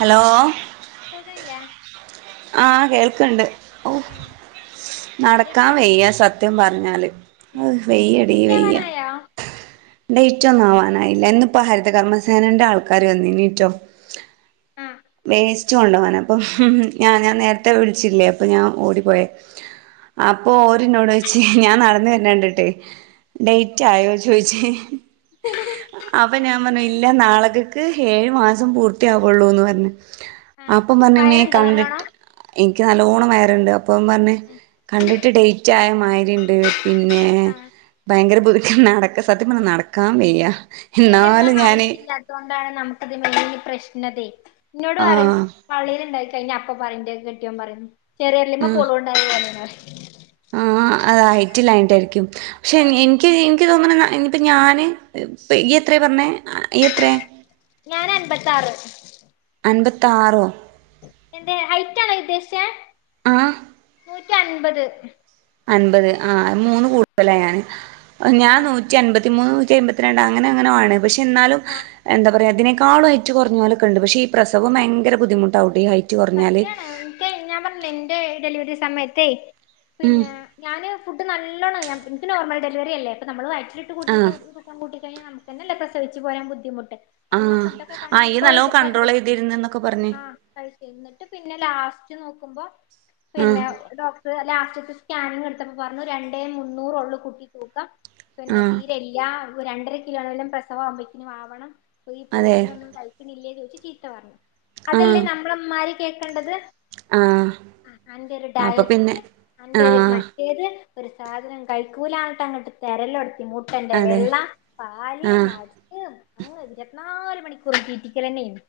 Hello [unintelligible] ആഹ് കേൾക്ക്ണ്ട്‌ ഓഹ് ഉം എന്ത് നടക്കാൻ പറ്റി വെയ്യാ സത്യം പറഞ്ഞാല് ഉം അഹ് വെയ്യടി വെയ്യ ലേറ്റാവാനായോ ഡേറ്റോന്നവാനായില്ല എന്നിപ്പ ഹരിത കർമ്മസേനന്റെ ആൾക്കാര് വന്നിനിട്ടോ ആഹ് വേസ്റ്റ് കൊണ്ടവാന് അപ്പം ഞാൻ ഞാൻ നേരത്തെ വിളിച്ചില്ലേ അപ്പം ഞാൻ ആഹ് ഓടിപ്പോയെ അപ്പൊ ഓരിന്നോട് ചോയ്ച്ചേ ഞാൻ നടന്നു വരുന്ന കണ്ടിട്ടേ ഡേയിറ്റ് ആയോന്ന് ചോദിച്ചേ അപ്പൊ ഞാൻ പറഞ്ഞു ഇല്ല നാളകക്ക് ഏഴ് മാസം പൂർത്തിയാവുള്ളൂന്ന് പറഞ്ഞ് ആഹ് അപ്പം പറഞ്ഞമ്മേ വയറുണ്ടോ നല്ലോണം കണ്ടിട്ട്- എനിക്ക് നല്ലോണം വയറുണ്ട് അപ്പം പറഞ്ഞ് കണ്ടിട്ട് ഡേറ്റ് ആയ മായിരി ഉണ്ട് പിന്നെ ആഹ് ഭയങ്കര ബു [unintelligible] ക്കം നടക്ക സത്യം പറഞ്ഞാൽ നടക്കാൻ വയ്യ എന്നാലും ഞാന് - അതുകൊണ്ടാണ് നമുക്ക്‌ ഇത് വലിയ പ്രശ്നംതേ എന്നോട് പറയും ആഹ് പള്ളിൽ ഉണ്ടാ - കഴിഞ്ഞ അപ്പ പറയും എന്റെ കെട്ടിയോൻ പറിയും ചെറിയ [unintelligible] ര്ലു [unintelligible] മ്മെ ആഹ് പൊളൂന്ണ്ടായ പോലേണ്ന്ന്പറിം. ആഹ് അത് ഹൈറ്റ് ഇല്ലാഞ്ഞിട്ടായിരിക്കും പക്ഷെ എനി ആഹ് എനിക്ക് എനിക്ക് തോന്ന്ണ ഇനിപ്പം ഞാന് ഇപ്പ ഇയ്യ് എത്ര പറഞ്ഞത് ഈ എത്രയാ - ഞാൻ അൻമ്പത്ത് ആറ് അൻപത്താറോ എന്റെ ഹൈറ്റ് ആണോ ഉദ്ദേശിച്ചേ ആഹ് നൂറ്റി അൻപത് അൻപത് ആ മൂന്ന് കൂടുതലാ ഞാന് ഞാൻ ആഹ് നൂറ്റി അൻപത്തി നൂറ്റിമൂന്ന് നൂറ്റി എമ്പത്തിരണ്ട് അങ്ങനെ അങ്ങനോ ആണ് പക്ഷെ എന്നാലും ആഹ് എന്താ പറയാ ഇതിനെകാ കാളും ഹൈറ്റ് കുറഞ്ഞോല്ലൊക്കെണ്ട് പക്ഷേ ഈ പ്രസവം ഭയങ്കര ബുദ്ധിമുട്ടാവും ട്ടോ ഈ ഹൈറ്റ് കുറഞ്ഞാല് അതെ ഞാൻ പറഞ്ഞില്ലേ എന്റെ ഡെലിവറി സമയത്തേ ഉം പിന്നെ- ഞാന് ഫുഡ് നല്ലോണം എനിക്ക് നോർമൽ ഡെലിവറിയല്ലേ ഇപ്പൊ നമ്മള് വയറ്റിലിട്ട് ഫുഡ്‌- ആഹ് തൂക്കം കൂട്ടിക്കഴിഞ്ഞാ നമുക്ക് തന്നെല്ലേ പ്രസവിച്ചു പോരാൻ ബുദ്ധിമുട്ട് അല്ലേ ആഹ നീ നല്ലോണം കൺണ്ട്രോൾ ചെയ്തിരുന്നു എന്നൊക്കെ പറഞ്ഞു കഴിച്ചിട്ട് പിന്നെ ലാസ്റ്റ് നോക്കുമ്പോ ആഹ് പിന്നെ- ഡോക്ടർ ലാസ്റ്റതെ സ്കാനിങ് എടുത്തപ്പോ പറഞ്ഞു രണ്ടേ മുന്നൂറ് ഒള്ളൂ കുട്ടിക്ക്‌ തൂക്കം പിന്നെ ആഹ് തീരെ ഇല്ലാ രണ്ടര കിലോനെങ്കിലും പ്രസവം ആക്കുമ്പേക്കിനും ആവണം അപ്പ ഈ അതെ പ്രോട്ടീൻ ഒന്നും കഴി തിന്നൽ ഇല്ലേ ചോദിച്ച് ചീത്ത പറഞ്ഞു അതല്ലേ ആഹ് നമ്മള് അമ്മമാര് കേൾക്കേണ്ടത് ആഹ് അന്റെ ഒരു അപ്പൊ പിന്നെ ഡയറ്റ് അന്റെ ഒരു മ ആഹ് ഏത് ഒരു സാധനം കയിക്കൂല ആയിട്ട് അങ്ങോട്ട് ത [unintelligible] തിരല എടുത്തി തന്റെ അതെ വെള്ളം പാ [unintelligible] ല ആഹ് നാടി ഇരുപത്തിനാല് മണിക്കൂറും തീറ്റിക്കൽ തന്നെയാണ്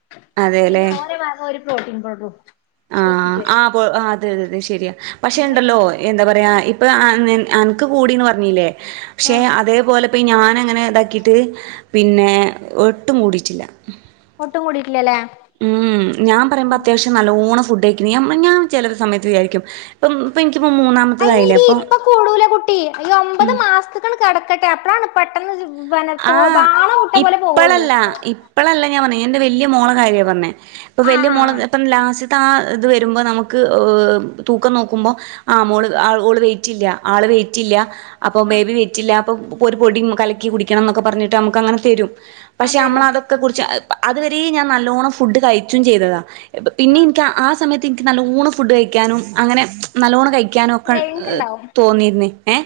പിന്നെ അതേല്ലേ ഓരെ ഭാഗം ഒരു- ോട്ടിൻ പറ [unintelligible] ആഹ് ആ അതെ അതെ അതെ ശരിയാ പക്ഷെ ഇങ്ങട്ട് ഇണ്ടല്ലോ എന്താ ആഹ് പറയാ- ഇപ്പൊ അൻക്ക് കൂടിന്ന് പറഞ്ഞില്ലേ പക്ഷെ ആഹ് അതേപോലെ - ഇപ്പ ഈ ഞാനങ്ങനെ ഇതാക്കിട്ട് പിന്നെ ഒട്ടും കൂടിട്ടില്ല ഒട്ടും കൂടിട്ടില്ലല്ലേ ഉം ഞാൻ പറീമ്പ ഉം അത്യാവശ്യം റ്റ് നല്ലോണം ഫുഡ് കഴിക്ക്ന്ന് ഞ ഞാൻ ചെല ര് സമയത്ത് വിചാരിക്കും ഇപ്പം ഇൻക്ക് പ്പൊ മൂന്നമത്ത് അയിനിടി ഇപ്പൊ കൂടൂല കുട്ടി ഒമ്പത് മാസത്തക്കാണ് കടക്കട്ടെ അപ്പളാണ് പെട്ടന്ന് ജ്ജ്‌ വന തോ വാണം വിട്ട പോലെ പോവൊള്ളൂ ഇപ്പളല്ല ആഹ് ഇപ്പളല്ല ഞാ പർഞ്ഞെ ഞാൻ ന്റെ വെല്ല്യേ മോള കാര്യാ പർഞ്ഞെ ഇപ്പൊ ആഹ് വെല്ല്യേ ആഹ് മോളത് ആഹ് ഇപ്പം ലാസ് ത്താ ഇത് വെരുമ്പോനമുക്ക് തൂക്കം നോക്കുമ്പോ ആഹ് മോള് ആഹ് ഓള് വെയ്റ്റില്ല ആള് വെയ്റ്റില്ല അപ്പൊ ആഹ് ബേബി വെയ്റ്റില്ല അപ്പൊ ഒരു പൊടി കലക്കി കുടിക്കണം എന്നൊക്കെ പറഞ്ഞിട്ട് നമുക്ക് അങ്ങനെ തെരും ആഹ് പക്ഷെ തരും അമ്മളതൊക്കെ കുട്ച്ച് അതുവരീം ഞാൻ നല്ലോണ്ണം ഫുഡ് കഴിച്ചും ചെയ്തതാ പിന്നെ ആഹ് ഇൻക്ക് ആ സമയത്ത് ഇൻക്ക് നല്ലോണം ഫുഡ് കഴിക്കാനും അങ്ങനെ നല്ലോണം കഴിക്കാനും ഒക്കെ ക്രേവിങ്സ് ഇണ്ടാവും തോന്നിര്ന്ന് ഏഹ്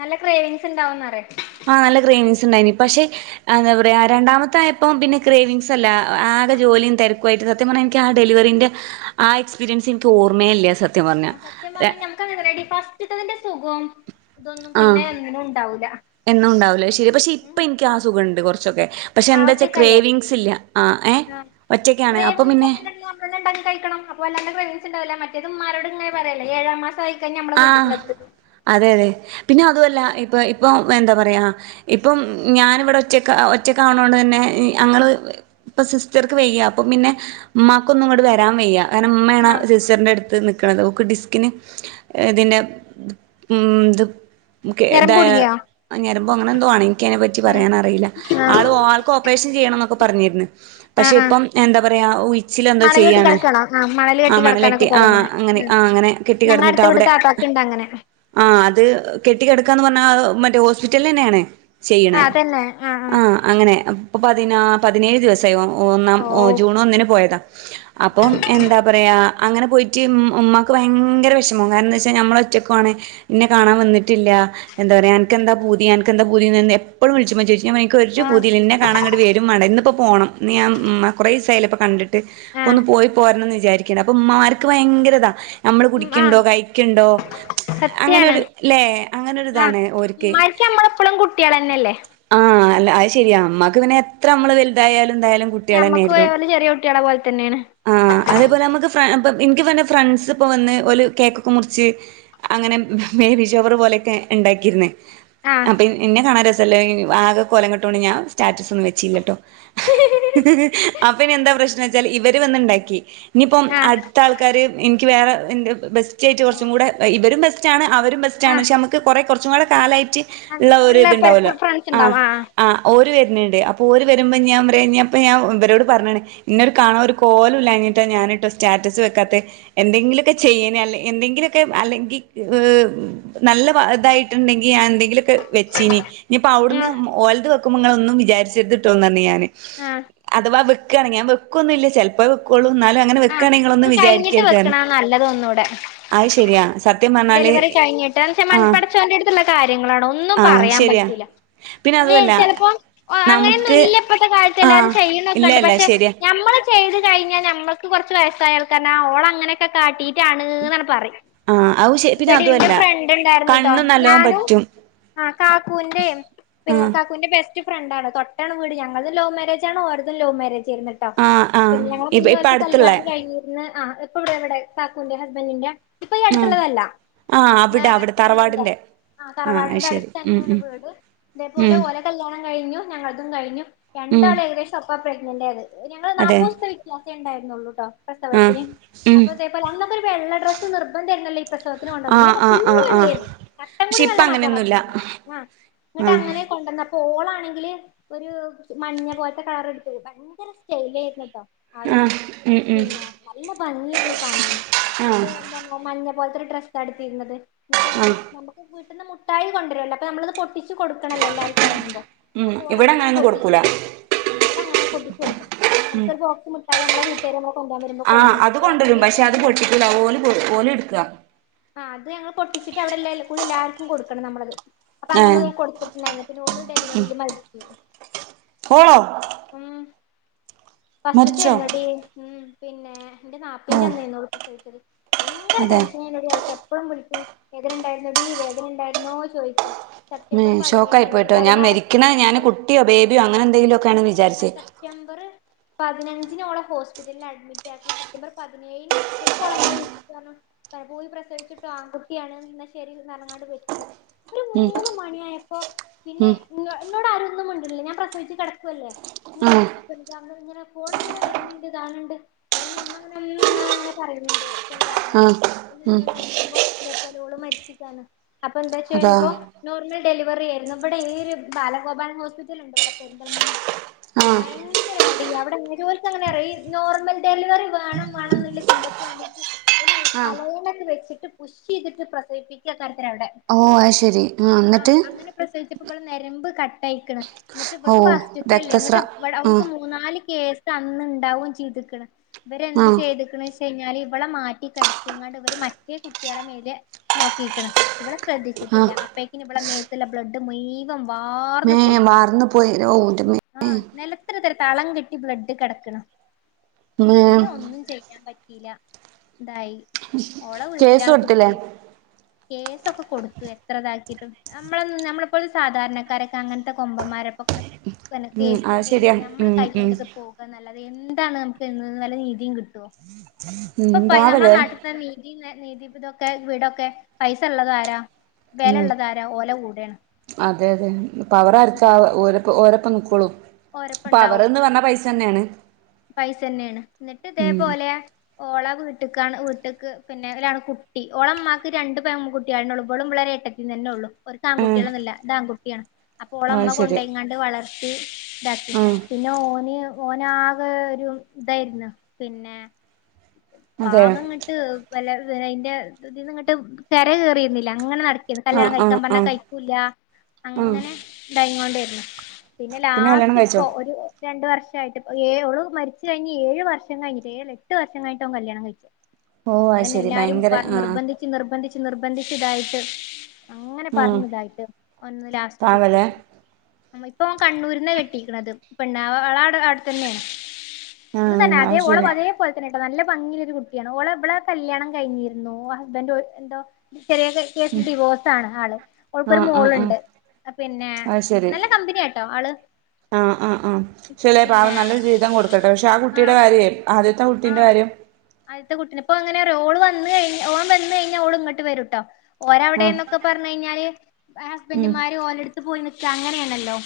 നല്ല ക്രേവിങ്സ് ഇണ്ടാവുംന്ന് പറയാ ആഹ് നല്ല ക്രേവിങ്സ് ഇണ്ടായ്നിം പക്ഷെ എന്താ പറയാ രണ്ടാമത്തായപ്പം പിന്നെ ക്രേവിങ്സ് അല്ല ആകെ ജോലിയും തെരക്കു ആയിട്ട് സ സത്യം പറഞ്ഞ ഇൻക്ക് ആ ഡെലിവറിന്റെ ആ എക്സ്പീരിയൻസ് ഇൻക്ക് ഓർമേ ഇല്ല്യ സ ആഹ് സത്യം പറഞ്ഞൽ നമക്ക് അങ്ങനല്ലെടി ഫസ്റ്റ്ത്തതിന്റെ സുഖം ആഹ് എന്നും ഉണ്ടാവൂല ശരിയ പക്ഷെ ഉം ഇപ്പ ഇൻക്ക് ആ സുഖണ്ട് കൊറച്ചൊക്കെ പക്ഷേ ആ എന്താച്ചാ ഒറ്റക്കല്ലേ ക്രേവിങ്സ് ഇല്ല ആഹ് ഏ ഒറ്റയ്ക്കാണ് അപ്പം പിന്നെ നമ്മളെന്നെ ഇണ്ടാക്കി കഴിക്കണം അപ്പൊ വല്ലാണ്ടെ ക്രെവിങ്സ്ണ്ടാവില്ല മറ്റേത് മ്മാരോട് ഇങ്ങനെ പറയല്ലേ ഏഴാം മാസായി കഴിഞ്ഞ അമ്മളെ ആഹ് വീട്ടിക്ക്ണ്ട് എത്തു [unintelligible] അതെ അതെ പിന്നെ അതുഅല്ല ഇപ്പ ഇപ്പൊ എന്താ പറയാ ഇപ്പം ഞാന് വടെ ഒറ്റക്ക് ഒറ്റക്കാവ്ണോണ്ട് തന്നെ അങ്ങള് ഇപ്പൊ സിസ്റ്റർക്ക് വെയ്യ അപ്പൊ പിന്നെ മ്മാക്കൊന്നും ഇങ്ങട്ട് വെരാം വെയ്യാ കാരണം ഇമ്മേണ് ആഹ് സിസ്റ്ററിൻ്റെ അടുത്ത് നിക്ക്ണത് ഓക്ക് ഡിസ്കിന് ഈഹ് ഇതിന്റെ ഉം ഇത് കേ ഞരമ്പ് ഇതായെ കുടുങ്ങിയോ ഞരമ്പോ അങ്ങനെ എന്തോ ആണേ ക്ക് അയ്നെ പറ്റി ഉം പറയാൻ അറിയില്ല ആഹ് ആൾ ആൾക്ക് ഓപ്പറേഷൻ ചെയ്യണംന്നൊക്കെ പറഞ്ഞിര്ന്ന് ആഹ് പക്ഷെ ആഹ് ഇപ്പം എന്താ പറയാ ഉയിച്ചിലെന്തോ മണല് കെട്ടി ചെയ്യാണ് കിടക്കാണോ ആഹ് മണല് ആഹ് കെട്ടി മണലെട്ടി കിടക്കാനൊക്കെ പറയും ആഹ് ഇങ്ങനെ അങ്ങനെ ഉം ആഹ് അങ്ങനെ കെട്ടി ഞങ്ങ കെട്ന്നിട്ട് പ്പൊ അടുത്ത വീട്ട് അവ്ടെ താത്താക്ക്ണ്ട് അങ്ങനെ ആഹ് അത് കെട്ടിക്കെട്ക്കാന്ന് പറഞ്ഞാ അഹ് മറ്റേ ഹോസ്പിറ്റൽലെന്നേണ് ചെയ്യണേ ആഹ് അങ്ങനെ ഇപ്പ പതിനാ പതിനേഴ് ദിവസാ സായി ഒന്നാം ഓ ജൂൺ ഒന്നിന് പോയതാ അപ്പോം എന്താ പറയാ അങ്ങനെ പോയിറ്റ് ഇമ്മ് ഉമ്മാക്ക് ഭയങ്കര വെഷമം കാരണംന്താച്ചാ ഞമ്മള് ഒറ്റക്കും ആണ് ഇന്നെ കാണാൻ വെന്ന്ട്ടില്ല എന്താ പറയാ അൻക്കെന്താ പൂതി അൻക്കെന്താ പൂതിന്ന് എ പ്പയും വിൾച്ചുമ്പോ ചോയ്ച്ചും ഞാൻ പറിം ക്കൊരു ആഹ് പൂതിം ഇല്ല ഇന്നെ കാണാങ്ങട്ട് വെരും മാണ്ട ഇന്ന് ഇപ്പൊ പോണം ഇന്ന് ഞാ മ്മാ കൊറേ സായിലെ പ്പൊ കണ്ട്ട്ട് അപ്പൊ ആഹ് ഒന്ന് പോയി പോരനം ന്ന് വിചാരിക്ക്ണ്ട് അപ്പൊ മ്മമ്മാര്ക്ക് ഭയങ്കരതാ നമ്മള് ഉം കുടിക്ക്ണ്ടോ ആഹ് കഴിക്ക് ണ്ടോ സത്യാണ് അങ്ങനെരു ല്ലേ അങ്ങനെ ഒരു ആഹ് ഇതാണ് ഓര്ക്ക് ഇമ്മാർക്ക് നമ്മളെപ്പളും കുട്ടികളെന്നെല്ലേ ആഹ് അല്ല അത് ശരിയാ മ്മാക്ക് പിന്നെ എത്രമ്മള് വെൽതായാലും ന്തായാലും ഇഞ് ഞമ്മക്കും ഓലെ ചെറിയ കുട്ടിയാളെ പോൽത്തന്നേണ് ആഹ് അതേപോലെ അമ്മക്ക് ഫ്ര അപ്പം ഇൻക്ക് പ്പൊ ന്റെ ഫ്രണ്ട്സ് ഇപ്പോ വന്ന് ഓല് കേക്കൊക്കെ മുർച്ച് അങ്ങനെ ബേബി ഷവറ് പോലെക്കെ ഇണ്ടാക്കിര്ന്ന് ആഹ് അപ്പ ഇ ഇന്നെ കാണാൻ രസല്ല ആകെ കൊലം കെട്ടോണ്ട് ഞാൻ സ്റ്റാറ്റസ് ഒന്നും വെച്ചീല്ല ട്ടോ അപ്പനിയെന്താപ്രശ്നേച്ചാല് ഇവര് വന്ന്ണ്ടാക്കി ഇനിപ്പം ആഹ് അടുത്താൾക്കാര് ഇൻക്ക് വേറെ ബെസ്റ്റ് ആയിട്ട് കുറച്ചും കൂടെ ഇവരും ബെസ്റ്റ് ആണ് അവരും ബെസ്റ്റ് റ്റാണ് ആഹ് പക്ഷെ കൊറെ കൊറച്ചും കൂടെ കാലായ്റ്റ്ള്ള ഒരു നല്ല ഇത്ണ്ടാവൊല്ലൊ ഫ്രണ്ട്സ് ആഹ് ഉണ്ടാവും ആ്ഓര് വര്ന്ന്ണ്ട് അപ്പൊ ഓര് വരുമ്പോ ഞാൻ പറ്യഞാനിവരോട് പറഞ്ക്ക്ണ് ഇന്നൊരു കാണാ ന് ഒരു കോലോല്ല്യാഞ്ഞിട്ട ഞാന് സറ്റാറ്റസ് വെക്കാത്തത് എന്തെങ്കിലൊക്കെ ചെയ്യന അല്ലെ എന്തെങ്കിലുമൊക്കെ അല്ലെങ്കി ഹ് നല്ല ഇതായിട്ട് ഉണ്ടെങ്കി ഞാനെ എന്തെങ്കിലൊക്കെ വെച്ചീഞ്ഞി ഇനിയിപ്പോ അവ്ടുന്ന് ആഹ് ഓല്ത് വെക്കുമ്പോ തുങ്ങളൊന്നും വിചാര്ച്ചെര്തിട്ടോന്ന് പറഞ്ഞ് ഞാന് ആഹ് അഥവാ വെക്കാണങ്കി ഞാൻ വെകൊന്നുല്ല്യ ചെലപ്പോ വെക്കൊള്ളൂ ന്നാലും അങ്ങനെ വെക്ക അത് കഴിഞ്ഞിട്ട് വെക്കണ നല്ലത് ഒന്നൂടെ അത് ശരിയാ സത്യം പറഞ്ഞാല് ഡെലിവറി കഴിഞ്ഞിട്ട് എന്ത്ന്ന് വെച്ചാൽ ആഹ് പടച്ചോന്റെ എട്ത്ത്ള്ള കാര്യങ്ങളാണോ ഒന്നും ആഹ് പറയാന് ശരിയാ പറ്റൂല പിന്നെ അതുവല്ല ചിലപ്പോ അങ്ങനെയൊന്നും നമുക്ക് ഇല്ല്യ ഇപ്പത്തെകാലത്ത് എല്ലാവരും ആഹ് ഇല്ല ചെയ്യ്ണൊക്കെണ്ട് ഇല്ല പക്ഷെ ശരിയാ ഞമ്മള് ചെയ്ത് കഴിഞ്ഞാ ഞമ്മക്ക് കൊറച്ച് വയസായാൾക്കാര്ണ്ടാവും ഓള അങ്ങനെക്കെ കാട്ടി ട്ടാണ്ന്നാണ്ട് പറിം ആഹ് അത് ശ പിന്നെ എടീ ന്റെ അതുവല്ല ഫ്രണ്ട് ണ്ടായിര്ന്ന്ട്ടൊ കണ്ണ് നല്ലോം ഞാനും പറ്റും ആ കാക്കുവിന്റെ പിന്നെ ആഹ് കാക്കൂന്റെ ബെസ്റ്റ് ബെസ്റ്റ് ഫ്രണ്ടാണ് തൊട്ടാണ് വീട് ഞങ്ങള്തും ലൗ മേരേജാണ് ഓര്തും ലൗ മേരേജായിര്ന്ന് ആഹ് ആഹ് പിന്നെ ഞങ്ങളെ ഇപ്പ മുന്നെ ഇപ്പ ഓല്ത് അടുത്തുള്ള കല്ല്യാണം കഴിഞ്ഞിര്ന്ന് ആ പ്പവിടെ കാക്കൂന്റെ ഹസ്ബന്റിന്റെ ഇപ്പ ഈ ആഹ് അട്ത്ത്ള്ളതല്ല ആഹ് അവിടെ വേറെ അവിടെ തറവാടിന്റെ വേണ്ടല്ലൊആ ആഹ് അത് തറവാടിന്റെ ശരി ഉം അടുത്തന്നെയാണ് ഉം വീട് ഇതേപോലെ ഉം ഓലെ കല്യാണം കഴിഞ്ഞു ഞങ്ങള്തും കഴിഞ്ഞു ഉം രണ്ടാളും ഏകദേശം ഒപ്പം പ്രഗ്നന്റ് ആയത് ഞങ്ങൾ അതെ നാപ്പൂസ്ത്തെ വി ത്യാസെ ഉണ്ടായിരുന്നൊള്ളൂട്ടൊ ആഹ് പ്രസവത്തിന് ഉം അപ്പ അതേപോലെ അന്നൊക്കെ ഒരു വെള്ള ഡ്രസ്സ് നിർബന്ധായിര്ന്നല്ലോ ഈ പ്രസവത്തിന് പ്രസവത്തിന് കൊണ്ടോവുമ്പൊ ആഹ് ഇന്നൊക്കെ ആഹ് ഫുള്ള് ആഹ് ആഹ് വെള്ളേനി തട്ടം കൂടി പക്ഷെ ഇപ്പ വെള്ള മാറ്റാൻ അങ്ങനെയൊന്നുല്ല പറ്റൂല ആഹ് ഇങ്ങട്ട ആഹ് അങ്ങനെ കൊണ്ടന്ന ഓളാണെങ്കില് ഒരു മഞ്ഞ പോല്ത്ത കളറ് എട്ത്ത്ക്ക്ണ് വയങ്കര സ്റ്റൈലേര്ന്നിട്ടോ ആഹ് ഉം ഉം പിന്നെ നല്ല ഭംഗിയേര്ന്നുകാണാൻ ആഹ് എന്നിട്ട് എന്ത മഞ്ഞ പോല്ത്തെരു ഡ്രസ്സ്ആണ് ഇട്ത്തീര്ന്നത് എന്നിട്ടങ്ങനെ ആഹ് നമ്മക്ക് വീട്ടിന്ന് മുട്ടായി കൊണ്ടുവരല്ലോ അപ്പൊ നമ്മളത് പൊട്ടിച്ചു പൊട്ടിച്ച് കൊടുക്കണല്ലോ എല്ലാക്കും എറങ്ങ്മ്പോ ഉം അപ്പൊ ഇവിടെ ഓളതൊന്നും അങ്ങനൊന്നും കൊടുക്കൂല പൊട്ടിച്ച്കൊടുത്തില അവിടെ അങ്ങനൊന്നും പൊട്ടിച്ച് കൊടുക്കണം അവൾകൊരുബോക്സ് മുട്ടായി നമ്മളെ വീട്ടേര് ആഹ് അത് കൊണ്ടരും പക്ഷെ അത് പൊട്ടിക്കൂല ഓല്ട്ക്ക ആഹ്അത് ഞങ്ങള് പൊട്ടിച്ചിട്ട്അവിടെ കൂട്യ എല്ലാര്ക്കും കൊട്ക്കണം ഞമ്മള അത് അപ്പൊ ഏഹ് അങ്ങനൊക്കെ കൊട്ത്തിട്ടുണ്ടായിന്നു പിന്നെ ഓള് ഡെലിവറീല് മരിച്ചു ഓളോ മരിച്ചോ ഫസ്റ്റ്ത്തതായിരുന്നു ഹ് പിന്നെ എന്റെ ഓ നാപ്പീന്റെ അന്നേനി ഓള് പ്രസവിച്ചത് ഭയങ്കര അതെ ട്ടെൻഷനായിര്ന്നടീ ആൾക്ക് എപ്പളും വിളിക്കും വേദനണ്ടായീര്ന്നടീ വേദനണ്ടായിരുന്നോ ചോയ്ക്കും ആഹ് ഷോക്കായി പോയിട്ടൊ ഞാന് മരിക്ക്ണത് പതിനാറ് കുട്ട്യോ ബേബി ബേബ്യോ അങ്ങനെ എന്തെങ്കിലൊക്കേ ഇല്ലല്ല വിചാരിച്ച സെപ്റ്റംബർ പതിനഞ്ചിനോളെ ഹോസ് പിറ്റലില് അഡ്മിറ്റാക്കി സെപ്റ്റംബർ പതിനേഴിന് ഉച്ചക്ക് ഓളെ ഇമ്മ വിള്ച്ചിട്ട് പറഞ്ഞു പൂവി പ്രസവിച്ച്ട്ടൊ ആൺകുട്ട്യാണ് ന്നാ ശരീന്നറഞ്ങ്ങാണ്ട് വെച്ചു ഒരു ഉം മൂന്ന് മണിയായപ്പോ പിന്നെ ഉം ഇന്നോട് ആരൊന്നും മിണ്ട്ണ്ല്ല്യ ഞാന് പ്രസവിച്ച് കെടക്കല്ലെ ഇങ്ങനെ ആഹ് [unintelligible] ഇങ്ങനെ ഫോണ്ങ്ങനെ വര്ന്ണ്ട് ത് കാണ്ണ്ണ്ട്ഓരോന്ന് ഇമ്മങ്ങനെ പറയ്ണ്ട് ആഹ് പിന്നെന്താ നോക്കുമ്പോ ഇതേ പോലെ ഓള്മരിച്ചിക്കാണ് അപ്പൊ അതാ എന്താചോയ്ച്ചപ്പ നോർമൽ ഡെലിവറി ആയിരുന്നു ഇവിടെ ഈ ഒരു ബാലഗോപാലൻ ഹോസ്പിറ്റല്ണ്ട് ഇവിടെ പെരിന്തൽമണ്ണ ആഹ് ഭയങ്കര അടി അവിടെ എങ്ങനെ ഓൽക്ക് എങ്ങനെ അറയി നോർമൽ ഡെലിവറി വേണം വേണന്ന്ള്ള ചിന്തക്ക് വേണ്ടീട്ട് ഓര് ആഹ് തലയണൊക്കെ വെച്ചിട്ട് പുഷ് ചെയ്തിട്ട് പ്രസവിപികുകയണ്. അവിടെ ഓഹ് ആഹ് ശരിന്നട്ട്. പ്രസവിച്ചപ്പ ഇവളെ ഞരമ്പ് കട്ടായിക്ക്ണ്. എന്നട്ട് ഓ ഇവക്ക് ഫസ്റ്റത്തെല്ലേ രക്തസ്ര ങ്ങട്ട് ഓര്ക്ക് ആഹ് മൂന്നാല് കേസ് അന്ന്ണ്ടാവും ചെയ്ത്ക്ക്ണ്. ഇവരെന്ത് ആഹ് ചെയ്തക്കണ് വെച്ച് കഴിഞ്ഞാല് ഇവളെ മാറ്റി കിടത്തിങ്ങാണ്ട് ഇവര് മറ്റേ കുട്ടികളെ മേല. നോക്കിക്കണ് ഇവളെ ശ്രദ്ധിച്ചിട്ടില്ല. ആഹ് അപ്പേക്കിനന് ഇവിടെ മേത്തുള്ള ബ്ലഡ് മുയ് വം വാർ ഏ വാർന്നു പോയി ഔൻ്റൊ അമ്മോ. ആഹ നിലത് ഇടത്ര തളം കെട്ടി ബ്ലഡ് കിടക്ക്ണ്. മേ പിന്നെ ഒന്നും ചെയ്യാൻ പറ്റില്ല. ഇതായി ഓള കേസ് വിട്ടിലണ് കൊടുത്തില്ലേ കുട്ടി. കേസൊക്കെ കൊടുത്തു എത്ര ഇതാക്കിട്ടും. നമ്മള നമ്മളെപ്പോലോത സാധാരണക്കാരൊക്കെ അങ്ങനത്തെ കൊമ്പന്മാരൊക്കൊക്കെ ന്നെ ഉം കേസിന് അത് പോയിട്ട് ശരിയാ നമ്മള് ഉം ഉം കൈയില്ളത് പോകാനൊല്ലതെ എന്താണ് നമുക്ക് എ നല്ല നീതിയും കിട്ടുവോ. ഉം ഇപ്പൊ നമ്മളെ പാവല്ലേ നാട്ടിൽ തന്നെ ഈ ന നീതിതൊക്കെ വീടൊക്കെ പൈസ ഉള്ളത ആാരാ വില ഉം ഉള്ളത ആാരാ ഓല കൂടയാണ്. അതെ അതെ പവർ അര്ക ഓര ഓരപ്പം നിക്കോളൂ ഓരപ്പ അവർന്ന് പറഞ്ഞ പൈസ തന്നെയാണ്. പൈസ തന്നെയാണ് ന്നട്ട് ഇതേ ഉം പോലെ. ഓള വീട്ടക്കാണ് വീട്ടക്ക് പിന്നൊണ് കുട്ടി ഓളമമാക്ക് രണ്ട് പേൺ കുട്ടിളള് നുള്ളു ഇവളും ഇവളെ ഒര് ഏട്ടത്തിയും. ഇ തന്നെ ഉള്ളൂ ഒരു ഉം ആൺകുട്ടികളൊന്നും ഇല്ല ഇത് ആൺകുട്ടിയാണ്. അപ്പം ഒളൊ അത് ഇമ്മ ശരി കൊണ്ടങ്ങാണ്ട് വളർത്തി ഇതാക്കി. ഉം പിന്നെ ഓന് ഓന് ആകെ ഒരു ഇതായിരുന്നു. പിന്നെ അതെ ആകെ ഇങ്ങട്ട് അതിന്റെ ഇതിൽന്ന് ഇങ്ങട്ട് കര കൊറിറിന്നില്ല. അങ്ങനെ നട ഇഏത് കല്യാണം ആഹ് കഴിക്കാൻ ആഹ് പറഞ്ഞാ ആഹ് കഴിക്കൂല്ല ആഹ് അങ്ങനെ ഇത് ആയി കൊണ്ടായിരുന്നു. പിന്നെ കല്യാണം ലാസ്റ്റ് കഴിച്ചോ ഇപ്പോ ഒരു രണ്ട് വർഷ ആയിട്ട്. ഏ ഒള് മരിച്ച് കഴിഞ് ഏഴ് വർഷം കഴഞ്ഞിട്ട് ഏ എട്ട് വർഷം കഴിഞ്ഞി ട്ട അവൻ കല്യാണം കഴിച്ചോ. ഓ അതെ അത് ശരി എല്ലാരും ഭയങ്കര പറ ആഹ് നിർബന്ധിച്ച് നിർബന്ധിച്ച് നിർബന്ധിച്ചച്ച് ഇതായിട്ട്. അങ്ങനെ ഉം പറഞ്ഞതായിട്ട് ഒന്ന് ലാസ്റ്റ് പാവല്ലേ കിട്ടിയത്. ഇപ്പൊ കണ്ണൂരിന്ന് കെട്ടിയിരിക്കണത് പിന്നെ ആള അവിടെ തന്നെയാണ്. ഇത് ആഹ് തന്നെ അതേ അത് ഒളാ ശരി അതേ ല തന്നെ കേട്ടോ നല്ല ഭംഗിയയിലൊരു കുട്ടിയാണ്. ഓളെവളടെ കല്യാണം കഴിഞ്ഞിരുന്നു ഹസ്ബൻറ് എന്തോ ചെറിയ കേസിൽ ഡിവോഴ്സ് ആണ്. ആള് ആള്ക് ഒര് ആഹ് ആഹ് ആഹ് മോളുണ്ട്. പിന്നെ നല്ല കമ്പനിയ ആട്ടോ ആള്. ആഹ ആഹ ആഹ ചില പാവം പിന്നെ നല്ലരു ജീവിതം കൊടുക്കട്ടെ പക്ഷെ ആ കുട്ടിയുടെ ആഹ് കാര്യം. ആദ്യത്തെ കുട്ടീന്റെ ആഹ് കാര്യം. ആദ്യത്തെ കുട്ടിനെപ്പോ അങ്ങനെ റ ഓന് വന്ന് കഴിഞ്ഞ ഓള് വന്ന് കഴിഞ്ഞാൽഓള് ഇങ്ങട്ട് വര് ട്ടോ. ഓര് ആഹ് വിടെന്നൊക്കെ പറു കഴിഞ്ഞാല് ഉം ഹസ്ബൻറുമാര് ഓലെടുത്തത്ത് പോയി. നിക്ക അങ്ങനെയാണല്ലോ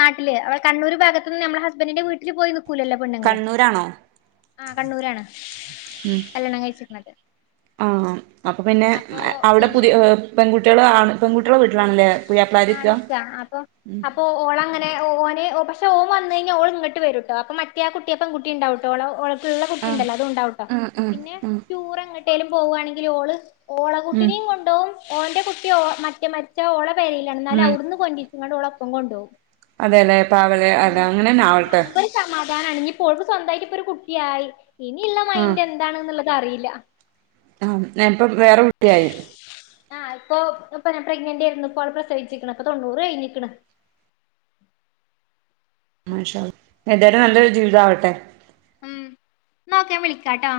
നാട്ടില് അവടെ കണ്ണൂർ ഭാഗത് നിന്ന് നമ്മെ ഹസ്ബൻിന്റെ വീട്ടില് പോയി നൽക്കൂല്ലോ. കണ്ണൂർരാണോ? ആ കണ്ണൂരാണ് കല്യാണം കഴിച്ചിരിക്കുന്നത്. ആഹ് അപ്പൊ പിന്നെ അവിടെ പിന്നെ പുതിയ പെൺകുട്ടികളണ് പെൺകുട്ടികളെ വീട്ടിലാണ്ല്ലേ പുയാപ്ലാര് നിക. ഉം അപ്പോൊ ഓള് അങ്ങനെ ഓന് പക്ഷെ ഓന് വന്ന് കഴിഞ്ഞാൽ ഓൾ ഇങ്ങോട്ട് വരും കേട്ടോ. അപ്പൊ മറ്റേ ആ കുട്ടിയപ്പം കുട്ടിണ്ടാവട്ടോ പ്പ് ള്ള ആഹ് കുട്ടിണ്ടല്ലോ അതും ഉണ്ടാവുട്ടോ ആഹ് ആഹ് പിന്നെ ആഹ് ടൂർ എങ്ങോട്ടേലും പോവ്വാണെങ്കില് ഓള് ഓളെ ഉം കുട്ടിനിം കൊണ്ടോവും ഓന്റെ കുട്ടി ഓ മറ്റേ മരിച്ച ഓളെ പെരിലാണ് ന്നാലും ഉം അവ്ട്ന്ന് കൊന്റി ച്ച്ങ്ങാണ്ട് ഓളൊപ്പം കൊണ്ടോവും അതേല്ലേ പാവംല്ലേ അത് അങ്ങനെന്നെ ആവട്ടെ സമാധാനണ് ഇഞ് പ്പൊ ഓൾക്ക് സ്വന്തായിറ്റ് ഇപ്പൊ ഒരു കുട്ട്യായി ഇനിള്ള ആഹ് ക്കെഎന്താണ്ന്ന്ള്ളത് അറിയില്ല ആഹ് ഞാ ഇപ്പം വേറെ കുട്ടി ആയി ആഹ് ഇപ്പോ ഇപ്പ ഞ പ്രഗ്നന്റ് ഏര്ന്നു ഇപ്പോള് പ്രസവിച്ചിക്ക്ണ് പ്പൊ തൊണ്ണൂറ് കഴിഞ്ഞിക്ക്ണ് മാഷാ അല്ലാഹ് ഏതായാലും നല്ലൊരു ജീവിതാവട്ടെ ഉം ന്ന ഓക്കേ ഞാ വിളിക്കാട്ടോ